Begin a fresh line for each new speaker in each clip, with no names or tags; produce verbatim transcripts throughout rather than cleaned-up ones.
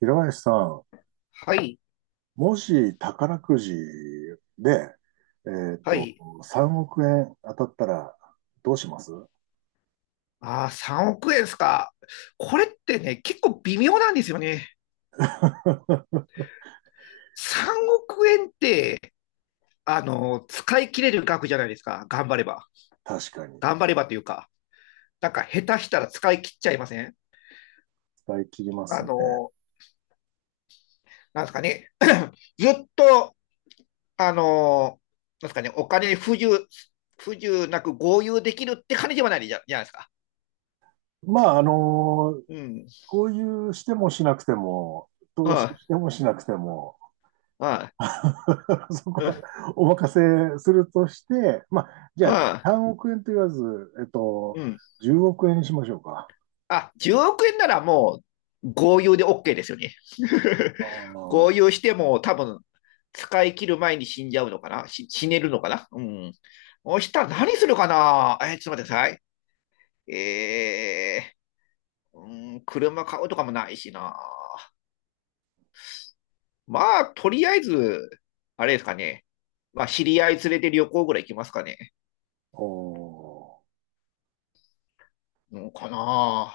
平林さん、
はい、
もし宝くじで、えっ
は
と、
い。
さんおく円当たったらどうします？
ああ、さんおく円ですか。これってね、結構微妙なんですよね。さんおく円って、あの、使い切れる額じゃないですか。頑張れば。
確かに。
頑張ればというか、なんか下手したら使い切っちゃいません？
使い切りま
あ
すね。
の、なんですかね。ずっと、あの、なんですかね、お金に不自由、不自由なく豪遊できるって感じではないじゃ、じゃないですか。
まあ、あの、
うん。
こういうしてもしなくても、投資
は
してもしなくても、
い、は
そ
い、う
こ
ん、
はお任せするとして、まあ、じゃあさんおく円と言わず、えっと、
うん。
じゅうおく円にしましょうか。
あ、じゅうおく円ならもう豪遊で オーケー ですよね。
あー、
豪遊しても多分使い切る前に死んじゃうのかな、し、死ねるのかな。うん。そしたら何するかな。えー、ちょっと待ってください。えー、うん、車買うとかもないしな。まあ、とりあえず、あれですかね。まあ、知り合い連れて旅行ぐらい行きますかね。
おー、
うん、かな。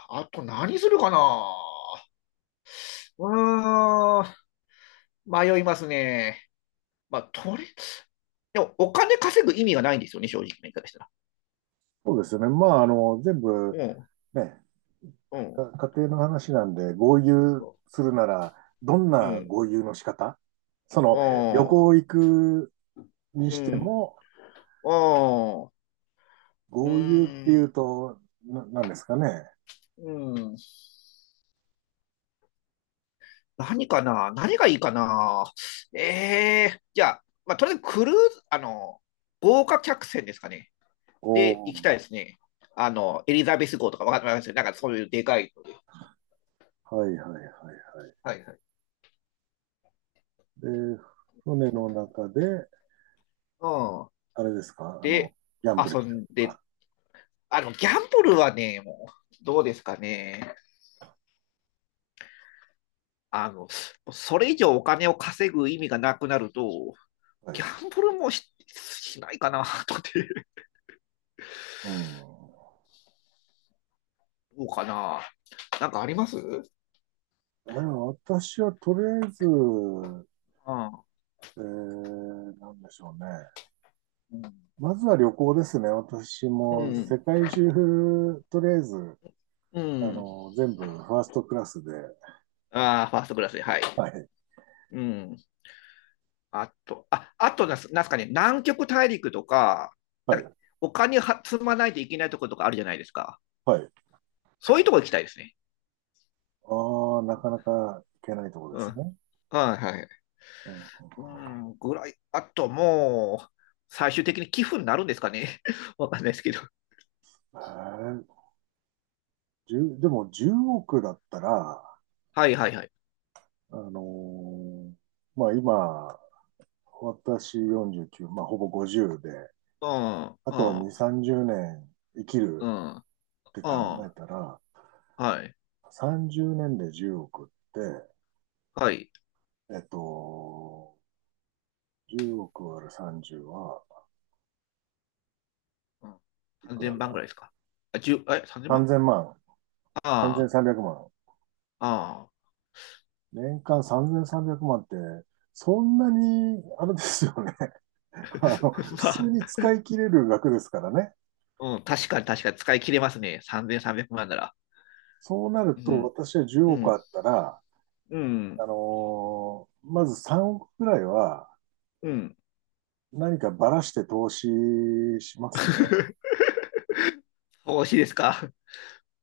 ああ、と何するかな。うーん、迷いますね。まあ、取れ、でもお金稼ぐ意味がないんですよね、正直な言い方したら。
そうですね。まあ、あの、全部、
うん、
ね、
うん、
家庭の話なんで、豪遊
そ
するなら、どん
う
な
ん、
豪遊の仕方、そ
う
の、
ん、
旅
あ
行行く
ー、
にして
うん、
も、
あん、うー
豪遊ってい
ん、
うと、ななんですかね。
うん。何かな。何がいいかな。ええー、じゃあ、まあ、とりあえずクルーズ、あの、豪華客船ですかね。
お
で、行きたい
ー、
ですね。あの、エリザベス号とかわかんないですよね。なんかそういうでかいので。
はい、はい、はい、は
はいはい。
い。で、船の中で、
うん。
あれですか、あの、
で、
ギャンブル
遊
したり
ん
と
で、
か。
あの、ギャンブルはね、もう、どうですかね。あの、それ以上お金を稼ぐ意味がなくなると、
は
ギ
い。
ャンブルもし、しないかな、とかって。
うん。
どうかな。なんかあります？
あ、私はとりあえず、
あ、
えー、なんでしょうね。
うん、
まずは旅行ですね。私
う
も
ん。
世界中、とりあえず
う
あ
ん。
の、全部ファーストクラスで、
ああ、ファーストクラスで、はい。
はい、
うん。あと、あ、あとなんす、なんすかね、南極大陸とか、
は
なんか
い、
お金は積まないといけないところとかあるじゃないですか。
はい。
そういうとこ行きたいですね。
ああ、なかなかいけないところで
う
す
ん。
ね。
はいはい。
うん、
うん、ぐらい。あともう、最終的に寄付になるんですかね。わかんないですけど。
えー、じゅうでもじゅうおくだったら、
はいはいはい。
あのーまあ今、私よんじゅうきゅう、まあほぼごじゅうで、
うん、
あ
う
とはに、
ん、
さんじゅうねん生き
う
るっ
ん、うん、
て考え
は
たら、
い、
さんじゅうねんでじゅうおくって、
はい。
えっと、じゅうおく割るさんじゅうは
うん、
いく
3000
ら
万
だ
ぐらいですか。あ、じゅう、え、30
?3000
万
万、
あ
さんぜんさんびゃくまん。
あ、ああ。
年間さんぜんさんびゃくまんって、そんなに、あれですよね。あの、普 通
ま
に
あ、
使い切れる額ですからね。
うん、確かに確かに使い切れますね。さんぜんさんびゃくまんなら。
そうなる
う
と、
ん、
私は10
う
億
ん、
あったら、
う
あ
ん、
のーまずさんおくくくらいは
うん。
何かばらして投資しますね。
投資ですか。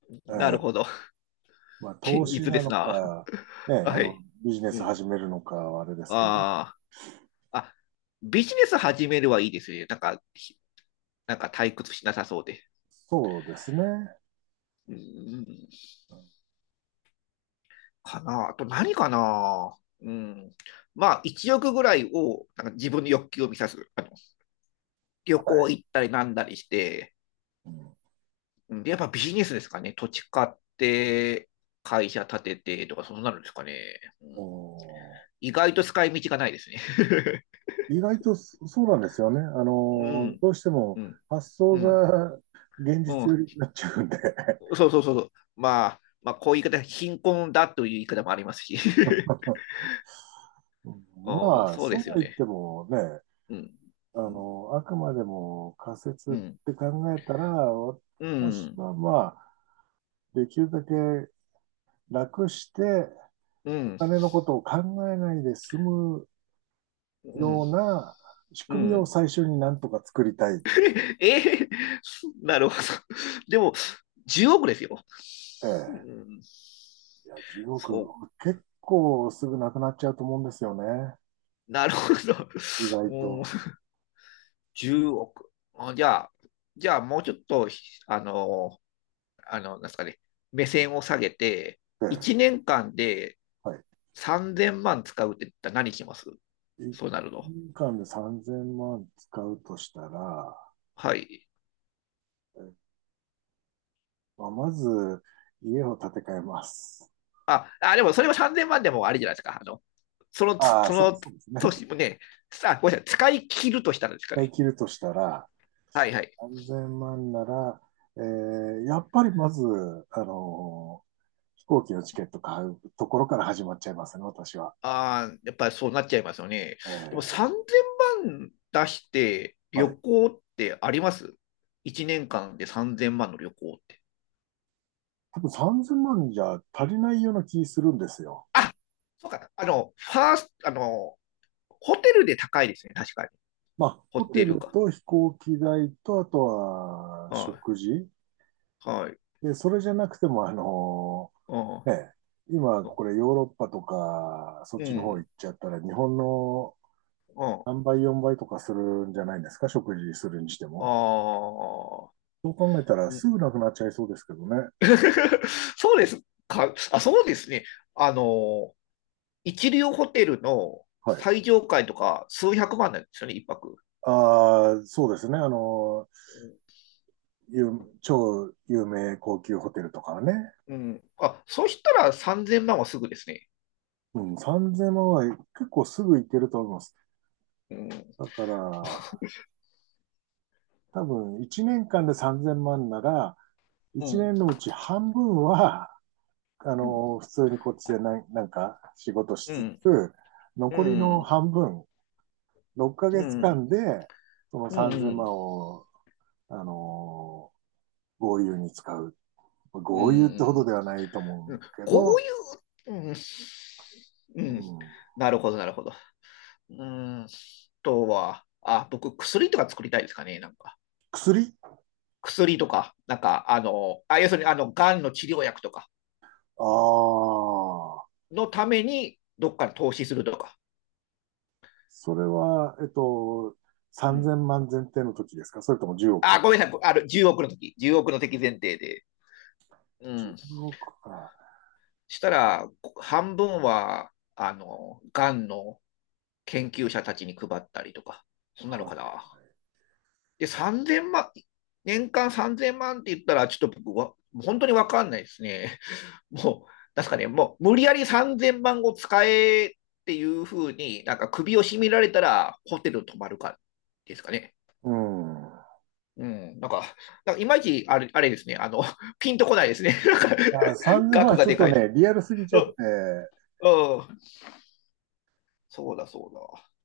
なる
え
ほど。
え、まあ、投
堅
資
実で
な
す
の
な。
か、ね、あ
は
の、
い。
ビジネ
う
ス
ん。
始めるのかはあれですけど、
ああ、あ、ビジネス始めるはいいですね。なんか、ひなんか退屈しなさそうで。
そうですね。は
うん、かな。あと何かな。うん。まあ、いちおくぐらいを、なんか自分の欲求を満たす。あの旅
い。
行行ったりなんだりして、
うん。
うん、で、やっぱビジネスですかね。土地買って、会社建ててとか、そうなるんですかね。う
お
ん、
ー。
意外と使い道がないですね。
意外とそそうなんですよね。あ
う
の、
ん、
どうしても
うん、
発想
うん、
が現
う
実寄
ん。
りになっちゃうんで。
そうそうそうそう。まあ、まあ、こういう言い方、貧困だという言い方もありますし。うん、
まあ、
そう
そ
で
う
す
は
よ
言っ
ね。
てもね、
うん、
あの、あくまでも仮説っ
うん、うん、
て考えたら、
う
私
ん、
はまあ、できるだけ楽して
う
お
ん、
金のことを考えないで済むような仕
う
組みを
ん。
最初になんとか作りたい。
えーなるほど。でも、じゅうおくですよ。
え
う
え。
ん、
いや、じゅうおく、
そ
結構すぐなくなっちゃうと思うんですよね。
う、なるほど。
意外
うん、
と。
じゅうおく。あ、じゃあ、じゃあもうちょっと、あの、あの、なんですかね、目線を下げて、
て、
いちねんかんで
はい。
さんぜんまん使うって言ったら何します？
1
そうなるの。
年間でさんぜんまん使うとしたら、
はい。
えまあ、まず家を建て替えます。
あ、あ、でもそれはさんぜんまんでもあれじゃないですか。あの、そのつ、
ああ、
そ
そう、
の
そうですね。
年もね、さあ、ごめんなさい、使い切るとしたらです
一
か
回
ね。
切るとしたら、
はいはい。
さんぜんまんなら、えー、やっぱりまず、あのー飛行機のチケット買うところから始まっちゃいますね、私は。
ああ、やっぱりそうなっちゃいますよね。
え
でも
ー、
さんぜんまん出して旅
はい。
行ってあります？ いち 年間でさんぜんまんの旅行って。
多分さんぜんまんじゃ足りないような気するんですよ。
あ、そうか。あの、ファースト、あの、ホテルで高いですね。確かに。
まあ、
ホ
ホテ
テル
ル
が。
と飛行機代と、あとは
は
食事
い。はい。
で、それじゃなくても、あの
うん。
ね、今
う
これヨーロッパとか、そっちの方
ん。
行っちゃったら、日本の
うん。
さんばい、よんばいとかするんじゃないですか、食事するにしても。
ああ。
そう考えたら、
うん。
すぐなくなっちゃいそうですけどね。
そうですか。あ、そうですね。あの、一流ホテルの
はい。
最上階とか数百万なんですよね、一泊。
ああ、そうですね。あの、有超有名高級ホテルとかはね。
うん。あ、そうしたらさんぜんまんはすぐですね。
うん、さんぜんまんは結構すぐ行けると思います。
うん。
だから、多分いちねんかんでさんぜんまんなら、
う
1
ん。
年のうち半分はあ
うん。
の、普通にこっちでななんか仕事し
う
つ
ん。
つ、
う
残りの
ん。
半分、6
う
ヶ月
ん。
間で、その
う
3000
ん。
万を、あの、豪遊に使う。
う
豪遊ってほど
ん。
ではないと
う
思
ん、
うけ
こう
ど、
いう、うん。う
う
ん。
ん、
なるほど、なるほど。うーん。あとは、あ、僕、薬とか作りたいですかね、なんか。
薬、
薬とか、なんか、あの、あ、要するに、あの、がんの治療薬とか
ああ、
のために、どっかに投資するとか。
それは、えっと、
う
3000
ん。
万前提の時ですか、それとも10
あ、
億
ごめんなさい。あの、じゅうおくの時、じゅうおくの敵前提で。うん。
いちおくか。
したら、半分は、あの、がんの研究者たちに配ったりとか、そんなの
は
か
い。
な。で、さんぜんまん、年間さんぜんまんって言ったら、ちょっと僕は、本当にわかんないですね。もう、なんすかね、もう無理やりさんぜんまんを使えっていうふうに、なんか首を絞められたらホテル泊まるかですかね。
うん。
うん、なんか、なんかいまいちあれあれですね、あの、ピンとこないですね。なんか、
いやさんぜんまん
額
は
が
ちょっ
で
と
かい。
ね、リアルすぎち
う
ゃって、
ん、うん、そうだそう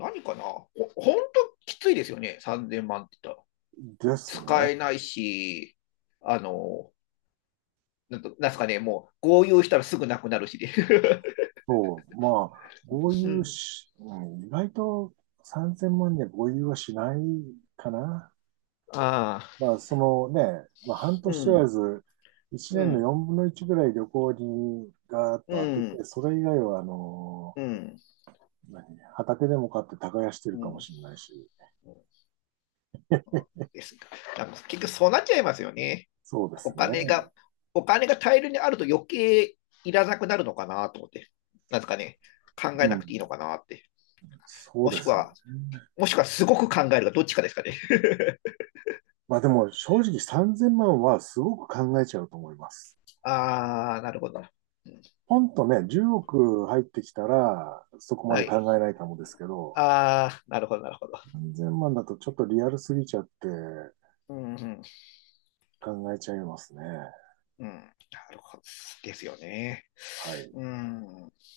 だ。何かな。ほほんときついですよね、さんぜんまんって言ったら。
です
使
ね。
えないし、あの、なんとなんすかね、もう、豪遊したらすぐなくなるしで。
そう、まあ、豪
う
遊
ん、
し、うん、意外とさんぜんまんには合流はしないかな。
ああ、
まあ、そのね、まあ、半
う
年とら
ん、
ず、1
う
年の
ん、
よんぶんのいちぐらい旅行にガーッ
う
と当て
ん、
て、それ以外は、あの
うん、
何、畑でも買って耕してる
う
かも
ん。
しれないし、
ですか。なんか結局そうなっちゃいますよね。
そうで
お
すね。
金が、お金が大量にあると余計いらなくなるのかなと思って。なんですかね、考え
う
な
ん、
くていいのかなって。
そう
も
で
しく
すね。
は、もしくはすごく考えるがどっちかですかね。
まあでも正直さんぜんまんはすごく考えちゃうと思います。
ああ、なるほどな。うん、
ポンとね、じゅうおく入ってきたら、そこま
は
で考
い。
えないかもですけど、
ああ、なるほど、なるほど。
さんぜんまんだとちょっとリアルすぎちゃって
うん、うん、
考えちゃいますね。
うん。なるほど。ですよね。
はい。
うん。